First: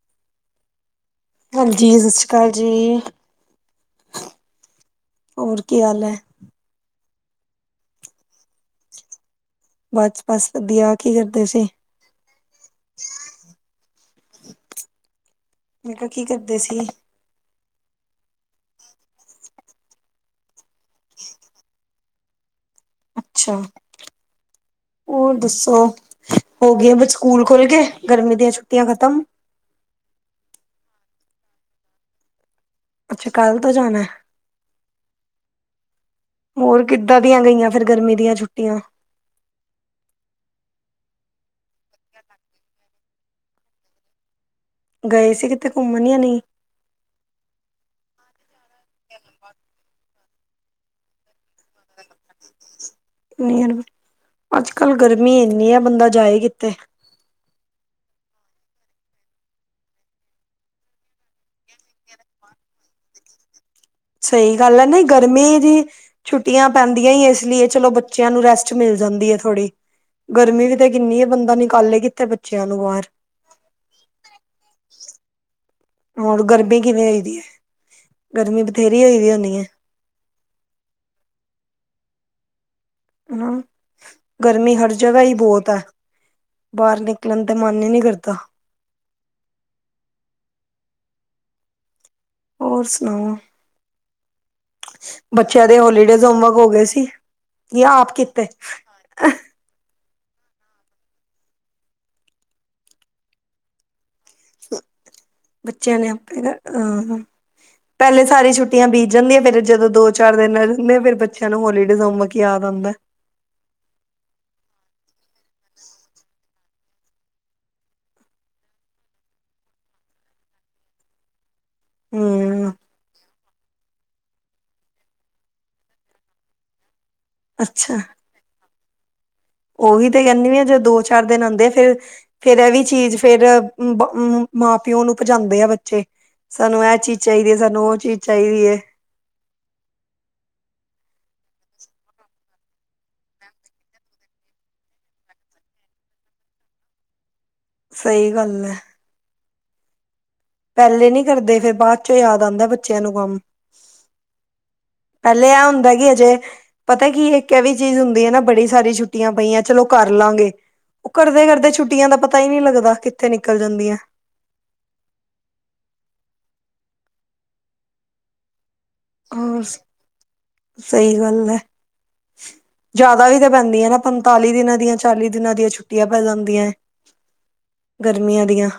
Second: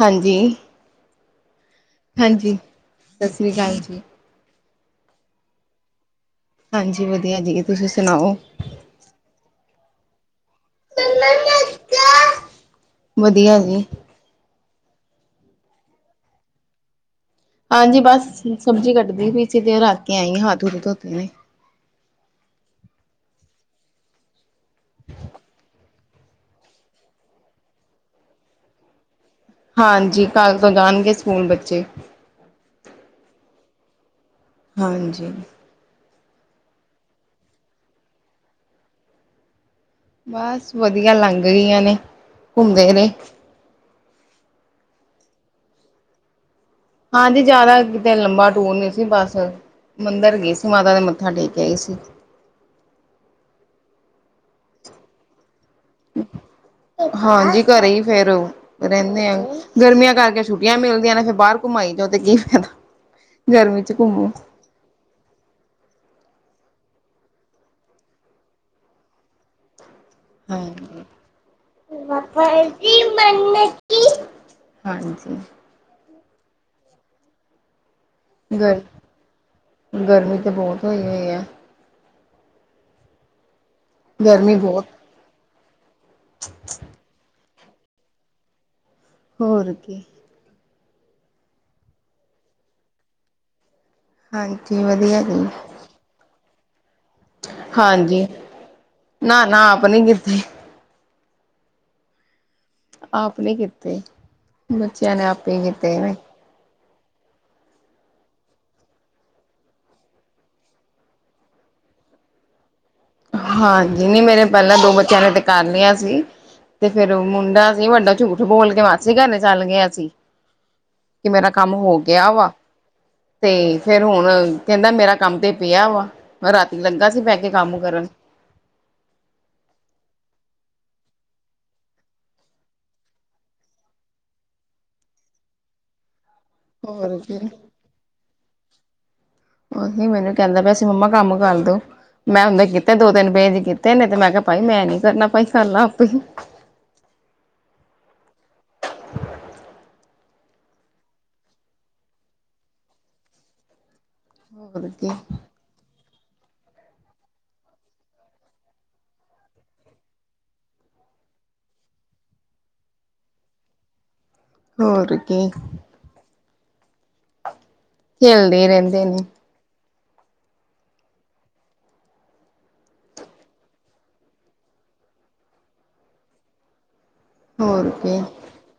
ਹਾਂਜੀ। ਹਾਂਜੀ, ਸਤਿ ਸ਼੍ਰੀ ਅਕਾਲ ਹਾਂਜੀ ਜੀ। ਸਤਿ ਸ੍ਰੀ ਅਕਾਲ ਜੀ ਹੋਰ ਕੀ ਹਾਲ ਹੈ? ਹਾਂਜੀ, ਵਧੀਆ ਜੀ। ਤੁਸੀਂ ਸੁਣਾਓ? ਬਸਚ, ਬਸ ਵਧੀਆ। ਕੀ ਕਰਦੇ ਸੀ ਵਧੀਆ ਜੀ। ਮੈਂ ਕਿਹਾ, ਕੀ ਕਰਦੇ ਸੀ? ਹਾਂਜੀ, ਬਸ ਸਬਜੀ ਕੱਟਦੀ ਪੀਸੀ। ਤੇ ਉਹ ਰੱਖ ਕੇ ਆਈ ਆ। ਤੇ ਹੱਥ-ਹੁਥ ਧੋਤੇ। ਅੱਛਾ, ਹੋਰ ਦੱਸੋ? ਹੋ ਗਿਆ। ਬਸ, ਸਕੂਲ ਖੋਲ ਗੇ, ਗਰਮੀ ਦੀਆਂ ਛੁੱਟੀਆਂ ਖਤਮ। ਹਾਂਜੀ, ਕੱਲ ਤੋਂ ਗਾਣਗੇ, ਸਕੂਲ ਬੱਚੇ। ਅੱਛਾ, ਕੱਲ ਤੋਂ ਜਾਣਾ ਏ। ਹਾਂਜੀ। ਹੋਰ, ਕਿੱਦਾਂ ਦੀਆਂ ਗਈਆਂ, ਫੇਰ ਗਰਮੀ ਦੀਆਂ ਛੁੱਟੀਆਂ। ਬਸ ਵਧੀਆ, ਲੰਘ ਗਈਆਂ ਨੇ। ਘੁੰਮਦੇ ਰਹੇ। ਗਏ ਸੀ, ਕਿਤੇ ਘੁੰਮਣ ਯਾ ਨਹੀਂ? ਆਂ ਜੀ, ਜਿਆਦਾ ਲੰਬਾ ਟੂਰ ਨਹੀਂ ਸੀ। ਬਸ ਮੰਦਰ ਗਣੇ ਸੀ। ਮਾਤਾ ਨੇ, ਮੱਥਾ ਟੇਕ ਆਈ ਸੀ। ਅੱਜਕੱਲ ਗਰਮੀ ਇਨੀ ਆ, ਬੰਦਾ ਜਾਏ ਕਿੱਥੇ। ਹਾਂਜੀ, ਘਰੇ ਹੀ ਫੇਰ ਰਹੋ। ਰਹਿੰਦੇ ਆ ਗਰਮੀਆਂ ਕਰਕੇ ਛੁੱਟੀਆਂ ਮਿਲਦੀਆਂ ਨੇ ਫਿਰ ਬਾਹਰ ਘੁੰਮਾਈ ਜਾਓ ਤੇ ਕੀ ਫਾਇਦਾ। ਗਰਮੀ ਚ। ਘੁੰਮੋ ਸਹੀ ਗੱਲ ਹੈ। ਨਹੀਂ ਗਰਮੀ ਦੀ। ਛੁੱਟੀਆਂ ਪੈਂਦੀਆਂ ਹੀ, ਇਸ ਲਈ ਏ। ਚਲੋ ਬੱਚਿਆਂ ਨੂੰ, ਰੈਸਟ ਮਿਲ ਜਾਂਦੀ ਹੈ, ਥੋੜੀ। ਗਰਮੀ ਵੀ ਤਾਂ ਹਾਂਜੀ। ਕਿੰਨੀ ਹੈ। ਬੰਦਾ ਨਿਕਾਲੇ ਕਿੱਥੇ, ਬੱਚਿਆਂ ਨੂੰ ਵਫ਼ਰਜ਼ੀ ਬਾਹਰ। ਮੰਨਕੀ ਹਾਂਜੀ। ਹੁਣ, ਗਰਮੀ ਕਿਵੇਂ ਹੋ ਦੀ ਹੈ? ਗਰਮੀ ਗਰ ਬਥੇਰੀ ਹੋਈ ਦੀ ਹੋਣੀ ਹੈ। ਗਰਮੀ ਤੇ, ਬਹੁਤ ਹੋਈ ਹੁਈ ਹੈ। ਹੂੰ, ਗਰਮੀ ਹਰ, ਜਗਹਾ ਹੀ ਬਹੁਤ ਹੈ। ਬਾਹਰ ਨਿਕਲਣ ਦਾ, ਮਨ ਹੀ ਨਹੀਂ ਕਰਤਾ। ਹੋਰ ਕੀ। ਹੋਰ ਸੁਣਾਓ? ਹਾਂਜੀ, ਵਧੀਆ ਜੀ। ਤੇ ਉਹ, ਹੋਲੀਡੇਸ ਹੋਮਵਰਕ, ਹੋ ਗਏ ਸੀ। ਜਾਂ ਆਪ ਹਾਂਜੀ। ਕੀਤੇ ਨਾ- ਨਾ, ਆਪਣੀ ਕਿੱਥੇ। ਆਪ ਨੀ ਕੀਤੇ। ਬੱਚਿਆਂ ਨੇ ਆਪੇ ਹੀ ਕੀਤੇ ਬੱਚਿਆਂ ਨੇ ਵੇ। ਆਪੇ ਅਹ ਪਹਿਲੇ, ਸਾਰੀ ਛੁੱਟੀਆਂ ਬੀਤ ਜਾਂਦੀਆਂ। ਫੇਰ ਜਦੋਂ ਦੋ, ਚਾਰ ਦਿਨ ਰਹਿੰਦੇ। ਫੇਰ ਬੱਚਿਆਂ ਨੂੰ, ਹੋਲੀਡੇਜ਼ਮ ਹੋਮਵਰਕ ਯਾਦ ਆਂਦਾ। ਹਾਂਜੀ। ਨੀ ਮੇਰੇ, ਪਹਿਲਾਂ ਦੋ ਬੱਚਿਆਂ ਨੇ, ਤਾਂ ਕਰ ਲਿਆ ਸੀ। ਤੇ ਫੇਰ ਮੁੰਡਾ ਸੀ ਵੱਡਾ ਝੂਠ ਬੋਲ ਕੇ ਮਾਸੀ ਘਰ ਨੂੰ ਚੱਲ ਗਿਆ ਸੀ ਕਿ ਮੇਰਾ ਕੰਮ ਹੋ ਗਿਆ ਵਾ ਹਮ ਤੇ ਫੇਰ ਹੁਣ ਕਹਿੰਦਾ ਮੇਰਾ ਕੰਮ ਤੇ ਪਿਆ ਵਾ ਮੈਂ ਰਾਤੀ ਲੱਗਾ ਸੀ ਪੈ ਕੇ ਕੰਮ ਅੱਛ ਕਰਨ, ਉਹੀ ਤੇ ਕਹਿੰਦੀ ਆਂ ਜੋ ਦੋ ਚਾਰ ਦਿਨ ਆਉਂਦੇ ਆ ਫੇਰ ਫੇਰ ਇਹ ਵੀ ਚੀਜ਼ ਫੇਰ ਮਾਂ ਪਿਓ ਨੂੰ ਭਜਾਉਂਦੇ ਆ ਬੱਚੇ ਸਾਨੂੰ ਇਹ ਹੋਰ ਚੀਜ਼ ਕੀ ਚਾਹੀਦੀ ਹੈ ਸਾਨੂੰ ਉਹ ਚੀਜ਼ ਚਾਹੀਦੀ ਹੈ ਉਹੀ ਮੈਨੂੰ ਕਹਿੰਦਾ ਪਿਆ ਸੀ ਮੰਮਾ ਆ ਕੰਮ ਕਰਦੋ ਮੈਂ ਹਦੇ ਕੀਤੇ ਦੋ ਤਿੰਨ ਬੇਜ ਕੀਤੇ ਨੇ ਤੇ ਮੈਂ ਕਿਹਾ ਭਾਈ ਮੈਂ ਨੀ ਕਰਨਾ ਭਾਈ ਕਰ ਆਪੇ ਹੀ ਸਹੀ ਗੱਲ ਐ ਪਹਿਲੇ ਨੀ ਕਰਦੇ ਫੇਰ ਬਾਅਦ ਚੋਂ ਯਾਦ ਆਉਂਦਾ ਬੱਚਿਆਂ ਨੂੰ ਕੰਮ ਹੋਰ ਕੇ ਪਹਿਲੇ ਆ ਹੁੰਦਾ ਕੀ ਅਜੇ ਪਤੈ ਕੀ ਐ ਇੱਕ ਐ ਵੀ ਚੀਜ਼ ਹੁੰਦੀ ਐ ਨਾ ਬੜੀ ਸਾਰੀ ਛੁੱਟੀਆਂ ਪਈਐਂ ਚਲੋ ਕਰ ਲਾਂਗੇ। ਉਹ ਕਰਦੇ ਕਰਦੇ ਛੁੱਟੀਆਂ ਦਾ ਪਤਾ ਹੀ ਨਹੀਂ ਲੱਗਦਾ ਕਿੱਥੇ ਨਿਕਲ ਜਾਂਦੀਆਂ ਹੋਰ ਕੀ ਖੇਲਦੇ ਰਹਿੰਦੇ ਨੇ ਹੋਰ ਸਹੀ ਗੱਲ ਹੈ ਜਿਆਦਾ ਵੀ ਤਾਂ ਪੈਂਦੀਆਂ ਨਾ ਪੰਤਾਲੀ ਦਿਨਾਂ ਦੀਆਂ ਚਾਲੀ ਦਿਨਾਂ ਦੀਆਂ ਛੁੱਟੀਆਂ ਪੈ ਜਾਂਦੀਆਂ ਹ [unintelligible] ਗਰਮੀਆਂ ਦੀਆਂ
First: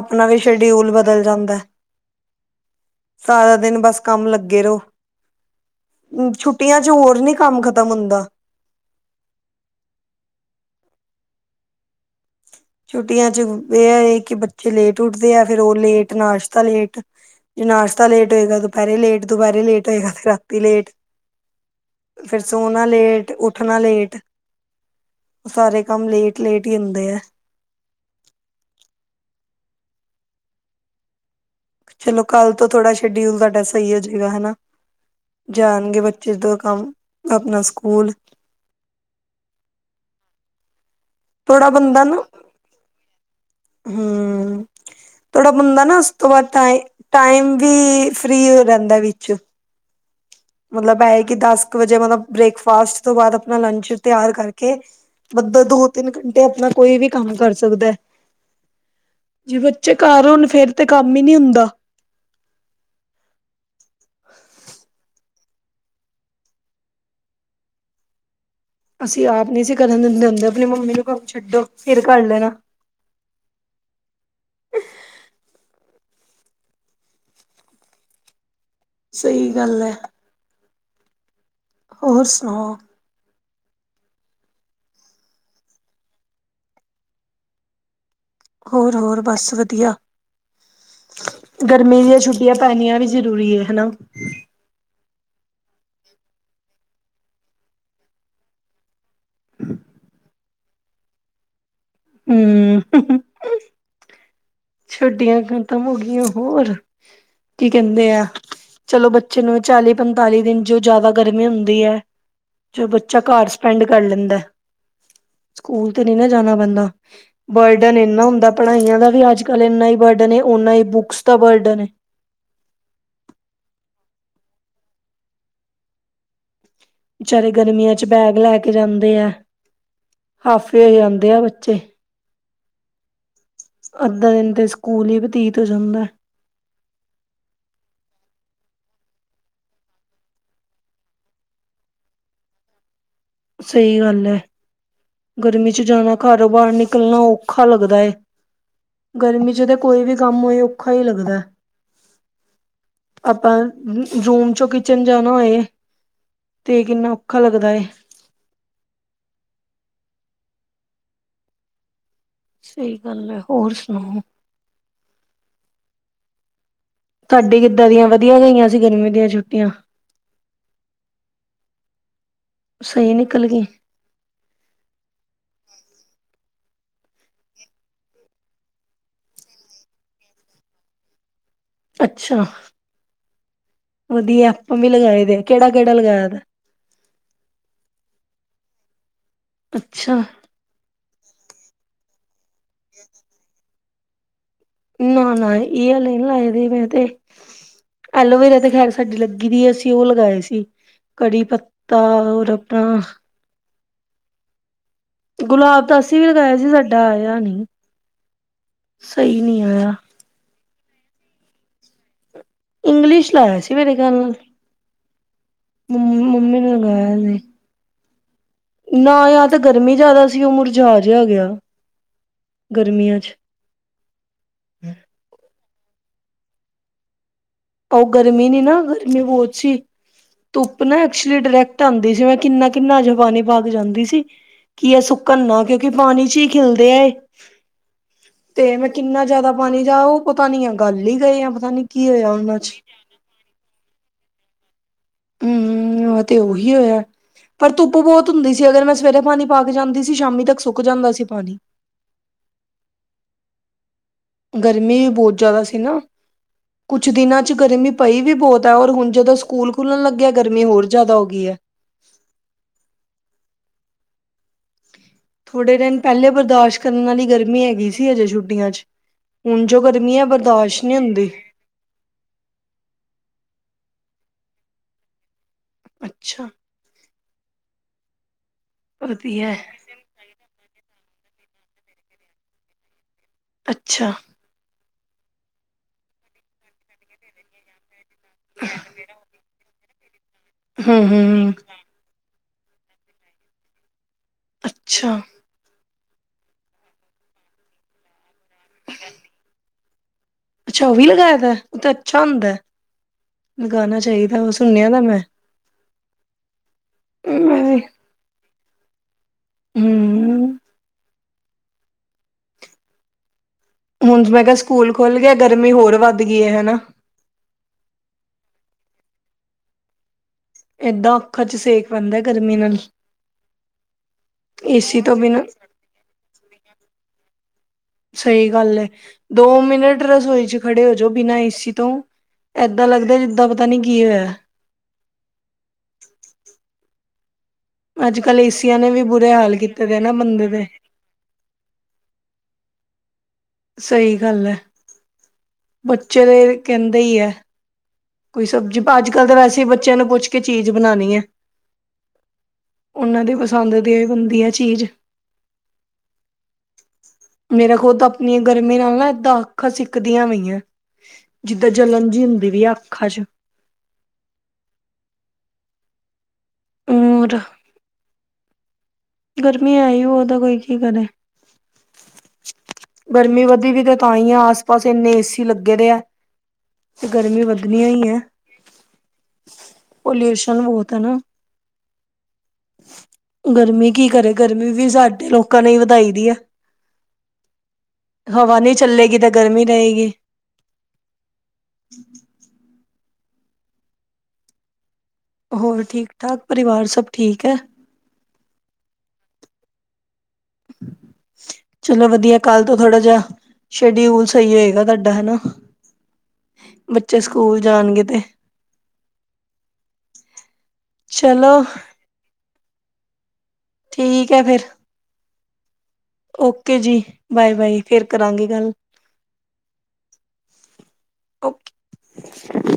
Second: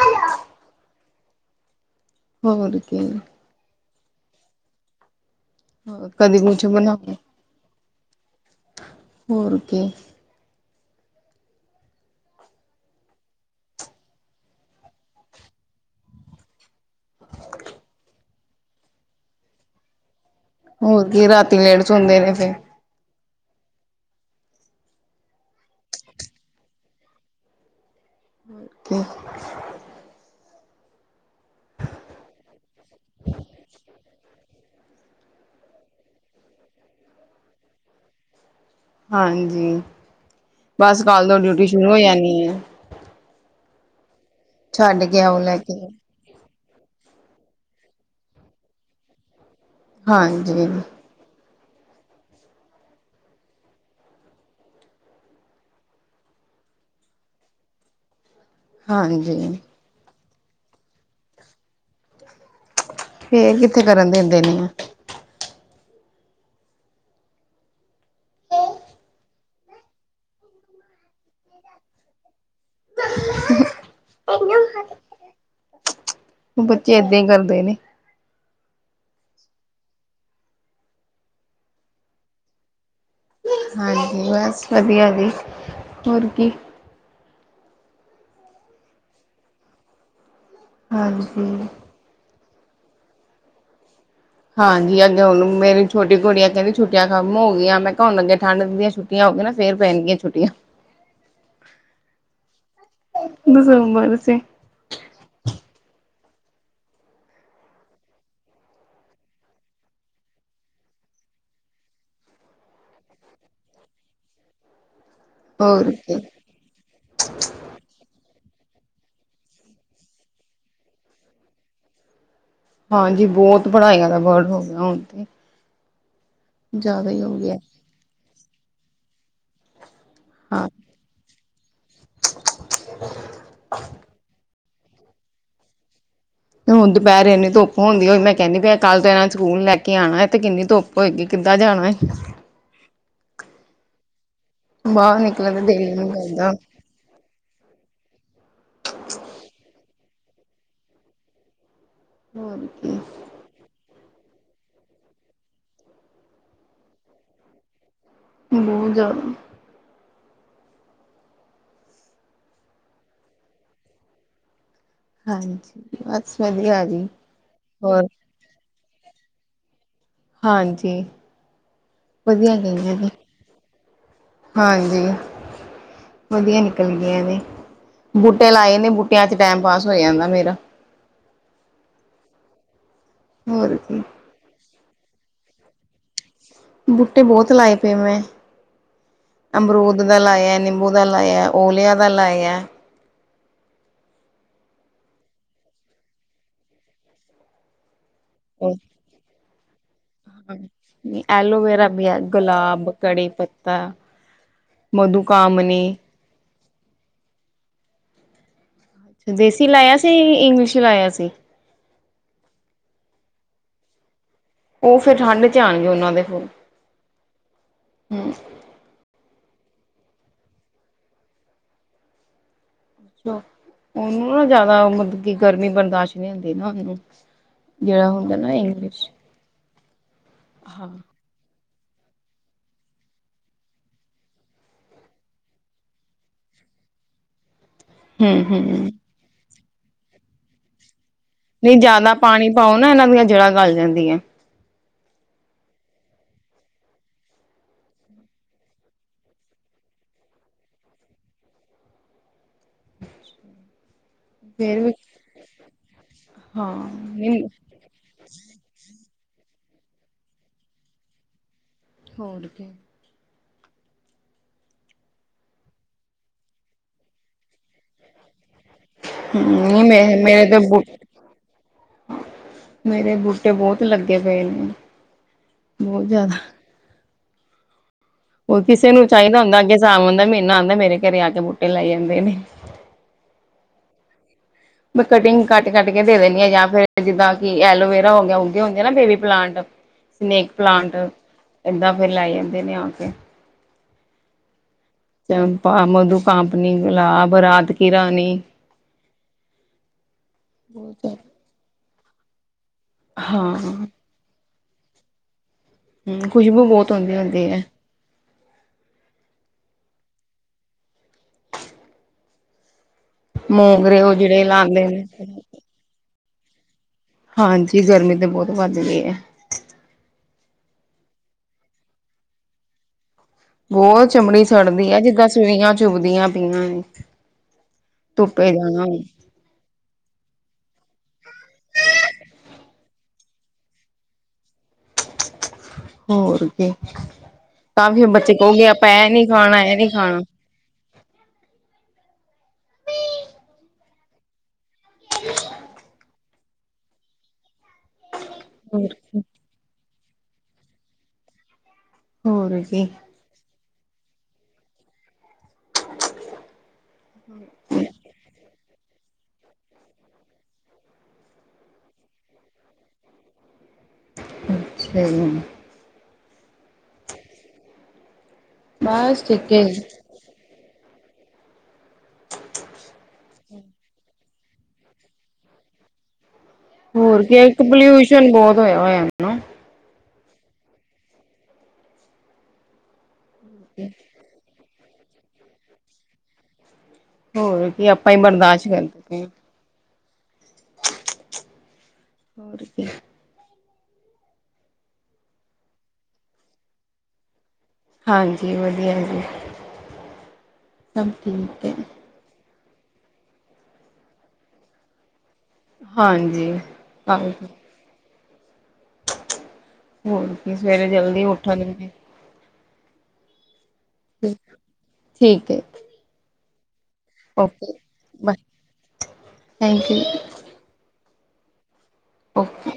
ਆਪਣਾ ਵੀ ਸ਼ਡਿਊਲ ਬਦਲ ਜਾਂਦਾ ਹੋਰ ਕੀ ਬਾਰਾਂ ਦਿਨ ਬਸ ਕੰਮ ਲੱਗੇ ਰਹੋ ਹੋਰ ਕਦੀ ਕੁਛ ਛੁੱਟੀਆਂ ਚ ਬਣਾਓ ਹੋਰ ਨੀ ਕੰਮ ਖ਼ਤਮ ਹੁੰਦਾ ਹੋਰ ਕੀ ਛੁੱਟੀਆਂ ਚ ਇਹ ਕਿ ਬੱਚੇ ਲੇਟ ਉੱਠਦੇ ਆ ਫਿਰ ਉਹ ਲੇਟ ਨਾਸ਼ਤਾ ਲੇਟ ਜੇ ਨਾਸ਼ਤਾ ਲੇਟ ਹੋਏਗਾ ਦੁਪਹਿਰੇ ਲੇਟ ਦੁਪਹਿਰੇ ਲੇਟ ਹੋਏਗਾ ਫ ਲੇਟ ਹੋਰ ਕੀ ਰਾਤੀ ਲੇਟ ਸੌਂਦੇ ਨੇ ਫਿਰ ਸੋ ਫੇਰ ਨਾ ਲੇਟ ਉੱਠਣਾ ਲੇਟ ਉਹ ਸਾਰੇ ਕੰਮ ਲੇਟ ਲੇਟ ਹੀ ਹੁੰਦੇ ਆ [unintelligible] ਚਲੋ ਕੱਲ੍ਹ ਤੋਂ ਥੋੜਾ ਸ਼ਡਿਊਲ ਦਾਡਾ ਸਹੀ ਹੈ ਜ ਸੀਗਾ ਹਨਾ ਜਾਣਗੇ ਬੱਚੇ ਦਾ ਕੰਮ ਆਪਣਾ ਸਕੂਲ ਹਾਂਜੀ ਬਸ ਕੱਲ ਤੋਂ ਡਿਊਟੀ ਸ਼ੁਰੂ ਹੋ ਜਾਣੀ ਏ ਹੂੰ ਛੱਡ ਕੇ ਆਓ ਥੋੜਾ ਲੈ ਕੇ। ਬੰਦਾ ਨਾ ਤੋਂ ਥੋੜਾ ਟ ਟਾਈਮ ਵੀ ਫ੍ਰਰੀ ਰਹਿੰਦਾ ਵਿੱਚ ਹਾਂ ਮਤਲਬ ਇਹ ਕਿ ਦਸ ਕੁ ਵਜੇ ਮਤਲਬ ਬ੍ਰੇਕਫਾਸਟ ਤੋਂ ਬਾਅਦ ਆਪਣਾ ਲੰਚ ਤਿਆਰ ਕਰਕੇ ਬੰਦਾ ਦੋ ਤਿੰਨ ਘੰਟੇ ਆਪਣਾ ਕੋਈ ਵੀ ਕੰਮ ਕਰ ਸਕਦਾ ਹਾਂਜੀ ਚ ਘਰ ਹੁਣ ਫੇਰ ਤੇ ਕੰਮ ਹੀ ਨਹੀਂੀ ਹੁੰਦਾ ਫੇ ਕਿੱਥੇ ਕਰਨ ਦਿੰਦੇ ਨੇ ਆ ਅਸੀਂ ਆਪ ਨਹੀਂ ਸੀ ਕਰਨ ਦਿੰਦੇ ਆਪਣੀ ਮੰਮੀ ਨੂੰ ਕੰਮ ਛੱਡੋ ਫਿਰ ਕਰ ਲੈਣਾ [unintelligible] ਬੱਚੇ ਏਦਾਂ ਹੀ ਕਰਦੇ ਨੇ ਸਹੀ ਗੱਲ ਏ ਹੋਰ ਸੁਣਾਓ ਹਾਂਜੀ ਬਸ ਵਧੀਆ ਜੀ ਹੋਰ ਕੀ ਹੋਰ ਹੋਰ ਬਸ ਵਧੀਆ ਹਾਂਜੀ ਗਰਮੀ ਦੀਆਂ ੁ ਆਂ ਪੈਣੀਆਂ ਵੀ ਜ਼ਰੂਰੀ ਏ ਹਨਾ ਹਾਂਜੀ ਅੱਗੇ ਹੁਣ ਮੇਰੀ ਛੋਟੀ ਕੁੜੀਆਂ ਕਹਿ ਛੱਟੀਆਂ ਖਤਮ ਹੋ ਗਈਆਂ ਮੈਂ ਕਿਹਾ ਹੁਣ ਅੱਗੇ ਠੰਢ ਦੀਆਂ ਛੁੱ ਛੁੱਟੀਆਂ ਹੋਗਿਆ ਨਾ ਫੇਰ ਪੈਣਗੀਆਂ ਛੁੱਟੀਆਂ, ਹੂੰ ਦਸਬਰਸ, ਛੁੱਟੀਆਂ ਖਤਮ ਹੋ ਗਈਆਂ, ਹੋਰ ਕੀ ਕਹਿੰਦੇ ਆ। ਚਲੋ ਬੱਚੇ ਨੂੰ ਚਾਲੀ ਪੰਤਾਲੀ ਦਿਨ ਜੋ ਜ਼ਿਆਦਾ ਗਰਮੀ ਹੁੰਦੀ ਹੈ। ਜੋ ਬੱਚਾ ਘਰ ਵੀ ਸਪੈਂਡ ਕਰ ਲੈਂਦਾ ਹੋਰ ਸਕੂਲ ਤੇ ਨਹੀਂ ਕੀ ਨਾ ਜਾਣਾ ਪੈਂਦਾ, ਬਰਡਨ ਇੰਨਾ ਹੁੰਦਾ, ਪੜ੍ਹਾਈਆਂ ਦਾ ਵੀ ਅੱਜ ਅਜ-ਕੱਲ ਇੰਨਾ ਹੀ ਬਰਡਨ ਐ, ਉਨਾ ਹੀ ਬੁੱਕਸ ਦਾ ਬਰਡਨ ਹੈ। ਹਾਂਜੀ, ਬਹੁਤ ਪੜ੍ਹਾਈਆਂ ਦਾ ਵਰਡਨ ਹੋ ਗਿਆ ਹੁਣ ਤੇ ਜ਼ਿਆਦਾ ਹੀ ਹੋ ਬਚਾਰੇ ਗਿਆ ਗਰਮੀਆਂ ਚ ਬੈਗ ਲੈ ਕੇ ਜਾਂਦੇ ਆ, ਹਾਂ ਹਾਫੇ ਹੋ ਜਾਂਦੇ ਆ ਬੱਚੇ [unintelligible] ਅੱਧਾ ਦਿਨ ਤੇ ਸਕੂਲ ਹੀ ਬਤੀਤ ਹੋ ਜਾਂਦਾ। ਤੇੁਣ ਦੁਪਹਿਰ ਇੰਨੀ ਧੁੱਪ ਹੁੰਦੀ ਈ, ਮੈਂ ਕਹਿੰਦੀ ਪਈ ਆ ਕੱਲ੍ਹ ਇਹਨਾ ਨੁੰ ਸਕੂਲੌ ਲੈ ਕੇ ਆਉਣਾ ਤੇ ਕਿੰਨੀ ਧੁੱਪ ਹੋਈਗੀ, ਕਿੱਦਾਂ ਜਾਣਾ ਐ। ਸਹੀ ਗੱਲ ਐ। ਬਾਹਰ ਨਿਕਲਣ ਦਾ ਗਰਮੀ ਚ ਦਿਲ ਹੀ ਨੀ ਜਾਣਾ ਘਰੋ ਕਰਦਾ ਬਾਹਾਰ ਨਿਕਲਣਾ ਔਖਾ ਲੱਗਦਾ ਹੈ। ਗਰਮੀ ਚ ਤਾਂ ਕੋਈ ਵੀ ਕੰਮ ਹੋਏ ਔਖਾ ਹੀ ਲੱਗਦਾ। ਹੋਰ ਕੀ, ਆਪਾਂ ਰੂਮ ਚੋਂ ਕਿਚਨ ਜਾਣਾ ਹੋਏ, ਤੇ ਕਿੰਨਾ ਔਖਾ ਲੱਗਦਾ ਹੈ। ਬਹੁਤ ਜ਼ਿਆਦਾ, ਸਹੀ ਗੱਲ ਹੈ, ਹੋਰ ਸੁਣਾਓ? ਹਾਂਜੀ ਬਸ ਵਧੀਆ ਜੀ। ਤੁਹਾਡੀ ਕਿੱਦਾਂ ਹੋਰ ਦੀਆਂ ਵਧੀਆ ਗਈਆਂ ਸੀ, ਗਰਮੀ ਦੀਆਂ ਛੁੱਟੀਆਂ? ਹਾਂਜੀ ਵਧੀਆ ਗੲਓਐ ਐ ਏ ਜੀ ਸਹੀ ਨਿਕਲ ਗਈ ਹਾਂਜੀ, ਵਧੀਆ ਨਿਕਲ ਗਈਆਂ ਨੇ, ਬੂਟੇ ਲਾਏ ਨੇ ਬੂਟਿਆਂ ਚ ਟੈਮ ਪਾਸ ਹੋ ਜਾਂਦਾ ਮੇਰਾ, ਅੱਛਾ, ਹੋਰ ਕੀ, ਵਧਏ ਆਪਾਂ ਵੀ ਲਗਾਏ, ਦੇ ਕਿਹੜਾ ਕਿਹੜਾ ਲਗਾਇਆ ਦਾ। ਬੂਟੇ ਬਹੁਤ ਲਾਏ ਪਏ ਮੈਂ, ਅਮਰੂਦ ਦਾ ਅੱਛਾ ਲਾਇਆ ਨਿੰਬੂ ਦਾ ਲਾਇਆ ਓਲਿਆ ਦਾ ਲਾਇਆ। [unintelligible] ਨਾ, ਨਾ, ਇਹ ਹਲੇ ਨਾ ਲਗਦੇ ਮੈਂ ਤੇ ਐਲੋਵੇਰਾ ਤੇ ਖੈਰ ਸਾਡੀ ਲੱਗੀ ਦੀ ਅਸੀ ਹਾਂ ਐਲੋਵੇਰਾ ਵੀ ਹੈ, ਔਰ ਗੁਲਾਬ ਆਪਣਾ ਕੜੀ ਪੱਤਾ ਮਧੂ ਗੁਲਾਬ ਕਾਮਨੀ। ਦਾ ਅਸੀਂ ਵੀ ਲਗਾਇਆ ਸੀ, ਸਾਡਾ ਆਇਆ ਨਹੀਂ, ਅੱਛਾ ਦੇਸੀ ਲਾਇਆ ਸੀ, ਇੰਗਲਿਸ਼ ਲਾਇਆ ਸੀ। ਇੰਗਲਿਸ਼ ਲਾਇਆ ਸੀ, ਮੇਰੇ ਗੱਲ ਨਾਲ ਉਹ ਫੇਰ ਠੰਢ ਚ ਆਉਣਗੇ, ਉਹਨਾਂ ਮੰਮ ਦੇ ਫੁੱਲ ਮੰਮੀ ਨੇ ਲਗਾਇਆ ਸੀ। ਹੂੰ। ਨਾ ਯਾਰ ਤਾਂ ਗਰਮੀ ਜ਼ਿਆਦਾ ਸੀ, ਔ ਮੁੁਰਜਾ ਜਾ ਗਿਆ ਗਰਮੀਆਂ ਚ ਉਹਨੂੰ ਨਾ ਜ਼ਿਆਦਾ ਮਤਲਬ ਕਿ, ਗਰਮੀ ਬਰਦਾਸ਼ਤ ਨਹੀਂ ਹੁੰਦੀ ਨਾ ਉਹਨੂੰ ਉਹ ਜਿਹੜਾ ਹੁੰਦਾ ਗਰਮੀ ਨੀ ਨਾ ਇੰਗਲਿਸ਼ ਗਰਮੀ ਬਹੁਤ ਸੀ ਧੁੱਪ ਨਾ ਹਮ ਡਾਇਰੈਕਟ ਆਉਂਦੀ ਸੀ, ਮੈਂ ਕਿੰਨਾ ਕਿੰਨਾ ਔਚ ਪਾਣੀ ਪਾ ਕੇ ਜਾਂਦੀ ਸੀ। ਕੀ ਐ ਸੁੱਕਣ ਨਾ ਕਿਉਂਕਿ ਪਾਣੀ ਚ ਹੀ ਖਿਲਦੇ ਹੈਏ। ਤੇ ਮੈਂ ਹਮ ਕਿੰਨਾ ਜਿਆਦਾ ਪਾਣੀ ਜਾ ਉਹ ਪਤਾ ਨੀ ਆ ਗੱਲ ਹੀ ਗਏ ਆ। ਪਤਾ ਨਹੀਂ ਨੀ ਕੀ ਜਿਆਦਾ ਹੋਇਆ ਪਾਣੀ ਉਹਨਾਂ ਚ ਪਾਓ, ਨਾ ਇਹਨਾਂ ਦੀਆਂ ਜੜ੍ਹਾਂ ਗਲ ਜਾਂਦੀਆਂ। ਹੂੰ ਉਹ ਤੇ ਉਹੀ ਹੋਇਆ। ਪਰ ਧੁੱਪ ਬਹੁਤ ਹੁੰਦੀ ਸੀ, ਅਗਰ ਮੈਂ ਸਵੇਰੇ ਪਾਣੀ ਪਾ ਕੇ ਜਾਂਦੀ ਸੀ ਸ਼ਾਮੀ ਤੱਕ ਸੁੱਕ ਜਾਂਦਾ ਸੀ, ਪਾਣੀ ਗਰਮੀ ਵੀ ਬਹੁਤ ਜ਼ਿਆਦਾ ਸੀ ਨਾ, ਹਾਂ ਕੁਛ ਨਹੀਂ ਦਿਨਾਂ ਚ ਗਰਮੀ ਪਈ ਵੀ ਬਹੁਤ ਹੈ, ਔਰ ਹੁਣ ਜਦੋਂ ਸਕੂਲ ਖੁੱਲਣ ਲੱਗਿਆ ਗਰਮੀ ਹੋਰ ਜ਼ਿਆਦਾ ਹੋ ਗਈ ਹੈ। ਹੋਰ ਕੇ, ਥੋੜੇ ਦਿਨ ਪਹਿਲੇ ਬਰਦਾਸ਼ਤ ਕਰਨ ਵਾਲੀ ਗਰਮੀ ਹੈਗੀ ਸੀ ਹਜੇ ਛੁੱਟੀਆਂ ਚ ਹੁਣ ਜੋ ਨਹੀਂ ਗਰਮੀ ਮੇਰੇ ਹੈ ਮੇਰੇ ਤੇ ਬ ਬਰਦਾਸ਼ਤ ਨਹੀਂ ਹੁੰਦੀ ਮੇਰੇ ਬੂਟੇ ਬਹੁਤ ਲੱਗੇ ਪਏ ਨੇ ਬਹੁਤ ਜ਼ਿਆਦਾ ਅੱਛਾ ਉਹ ਕਿਸੇ ਨੂੰ ਚਾਹੀਦਾ ਵਧੀਆ ਹੁੰਦਾ ਅੱਗੇ ਸਾਮ ਆਉਦਾ ਮਹੀਨਾ ਆਉਂਦਾ ਮੇਰੇ ਘਰੇ ਆ ਕੇ ਬੂਟੇ ਲਾਈ ਜਾਂਦੇ ਨੇ ਅੱਛਾ ਮੈ ਕਟਿੰਗ ਕੱਟ-ਕੱਟ ਕੇ ਦੇ ਦਿੰਦੀ ਆਾ ਜਾਂ ਫਿਰ ਜਿੱਦਾਂ ਕਿ ਐਲੋਵੇਰਾ ਹੋ ਗਿਆ, ਉਗੇ ਹੁੰਦੇ ਆ ਨਾ ਬੇਬੀ ਪਲਾਂਟ ਸਨੇਕ ਪਲਾਂਟ ਹੂੰ ਹੂੰ ਏਦਾਂ ਫੇਿਰ ਲੈ ਜਾਂਦੇ ਨੇ ਆ ਕੇ ਅੱਛਾ ਚੰਪਾ ਮਧੂ ਕਪਨੀ ਗੁਲਾਬ ਰਾਤ ਕਿ ਰਾਣੀ ਹਾਂਜੀ ਅੱਛਾ ਉਹ ਵੀ ਲਗਾਾਇਏ ਦਾ ਉਹ ਤਾਂ ਅੱਛਾ ਹੁੰਦਾ ਹਾਂ ਲਗਾਉਣਾ ਹੂੰ ਚਾਹੀਦਾ ਵ ਸੁਣਿਆ ਦਾ ਮੈਂ ਹਮ ਖੁਸ਼ਬੂ ਬਹੁਤ ਆਉਂਦੀ ਹੁੰਦੀ ਹੈ ਮੈਂ ਹਮ ਮੂੰਗਰੇ ਉਹ ਹੁਣ ਜਿਹੜੇ ਮੈਂ ਕਿਹਾ ਲਾਉਂਦੇ ਸਕੂਲ ਨੇ ਖੁੱਲ ਗਿਆ ਗਰਮੀ ਹੋਰ ਵੱਧ ਗਈ ਹਨਾ ਹਾਂਜੀ ਗਰਮੀ ਤਾਂ ਬਹੁਤ ਵੱਧ ਗਈ ਹੈ ਏਦਾਂ ਔੱਖਾਂ ਚ ਸੇਕ ਪੈਂਂਦਾ ਗਰਮੀ ਨਾਲ ਬਹੁਤ ਚਮੜੀ ਸੜਦੀ ਆ ਏਸੀ ਤੋਂ ਜਿੱਦਾਂ ਬਿਨਾਂ ਸਵੀਆਂ ਸੂਈਆਂ ਚੁੱਬਦੀਆਂ ਪਈਆਂ ਨੇ। ਸਹੀ ਗੱਲ ਹੈ ਦੋ ਮਿੰਟ ਰਸੋਈ 'ਚ ਖੜੇ ਹੋ ਜਾੋ ਬਿਨਾਂ ਏਸੀ ਤੋਂ ਏਦਾਂ ਲੱਗਦਾ ਜਿੱਦਾਂ ਪਤਾ ਨੀ ਕੀ ਹੋਇਆ ਹੋਰ ਕਿ ਤਾਂ ਵੀ ਅੱਜ ਬੱਚੇ ਕੱਲ੍ਹ ਕਹੋਗੇ ਆਪਾਂ ਇਹ ਨੀ ਖਾਣਾ ਇਹ ਨੀ ਖਾਣਾ ਹੁੰਦੇ ਦੇ ਸਹੀ ਗੱਲ ਹੈ ਬੱਚੇ ਦੇ ਕਹਿੰਦੇ ਹੀ ਹੈ ਕੋਈ ਸਬਜ਼ੀ ਹੋਰ ਅੱਜ ਕੀ ਕੱਲ ਤਾਂ ਵੈਸੇ ਹੀ ਬੱਚਿਆਂ ਨੂੰ ਪੁੱਛ ਕੇ ਚੀਜ਼ ਬਣਾਉਣੀ ਹੈ। ਹੋਰ ਕੀ ਉਹਨਾਂ ਦੇ ਪਸੰਦ ਦੀ ਹੁੰਦੀ ਹੈ, ਚੀਜ਼ ਹਮ ਮੇਰਾ ਖੁੱਦ ਆਪਣੀਆਂ ਗਰਮੀ ਨਾਲ ਨਾ ਏਦਾਂ ਅੱਖਾਂ ਸਿੱਕਦੀਆਂ ਪਈਆਂ ਜਿੱਦਾਂ ਜਲਣ ਜਿ ਹੁੰਦੀ ਵੀ ਆ ਅੱਖਾਂ ਚ ਸਹੀ ਗੱਲ ਹ ਰਰ ਬਸ ਠੀਕ ਗਰਮ ਜੀ ਹੈ ਹੀ ਬਹੁਤ ਕੋਈ ਕੀ ਕਰੇ ਗਰਮੀ ਵਧੀ ਵੀ ਤੇ ਤਾਂ ਹੀ ਆ ਆਸ ਪਾਸ ਇੰਨੇ ਏਸੀ ਲੱਗੇ ਦੇ ਆ ਤੇ ਹੋਰ ਕੀ ਗਰਮੀ ਇੱਕ ਵਧਣੀ ਹੀ ਹੈ। ਪੋਲਿਊਸ਼ਨ ਬਹੁਤ ਹੋਇਆ ਹੋਇਆ ਹਨ ਪੋਲਿਊਸ਼ਨ ਬਹੁਤ ਹੈ ਨਾ ਗਰਮੀ ਕੀ ਕਰੇ ਗਰਮੀ ਵੀ ਸਾਡੇ ਲੋਕਾਂ ਨੇ ਵਧਾਈ ਦੀ ਹੈ ਹੋਰ ਕੀ ਆਪਾਂ ਹੀ ਹਵਾ ਬਰਦਾਸ਼ਤ ਨਹੀਂ ਕਰਦੇ ਚੱਲੇਗੀ ਪਏ ਤਾਂ ਗਰਮੀ ਰਹੇਗੀ ਹੋਰ ਕੀ ਹੋਰ ਠੀਕ ਠਾਕ ਪਰਿਵਾਰ ਸਭ ਠੀਕ ਹੈ ਹਾਂਜੀ ਵਧੀਆ ਜੀ ਸਭ ਠੀਕ ਹੈ ਚਲੋ ਵਧੀਆ ਕੱਲ ਤੋਂ ਥੋੜ੍ਹਾ ਜਿਹਾ ਸ਼ਡਿਊਲ ਸਹੀ ਹੋਏਗਾ ਤੁਹਾਡਾ ਹਨਾ ਹਾਂਜੀ ਬੱਚੇ ਸਕੂਲ ਜਾਣਗੇ ਤੇ ਹੋਰ ਕੀ ਸਵੇਰੇ ਜਲਦੀ ਚਲੋ ਉੱਠਣਗੇ ਠੀਕ ਹੈ ਫਿਰ ਠੀਕ ਹੈ ਓਕੇ ਜੀ ਬਾਏ ਓਕੇ ਬਾਏ ਫੇਿਰ ਬਾਏ ਕਰਾਂਗੇ ਗੱਲ ਥੈਂਕ ਯੂ ਓਕੇ ਓਕੇ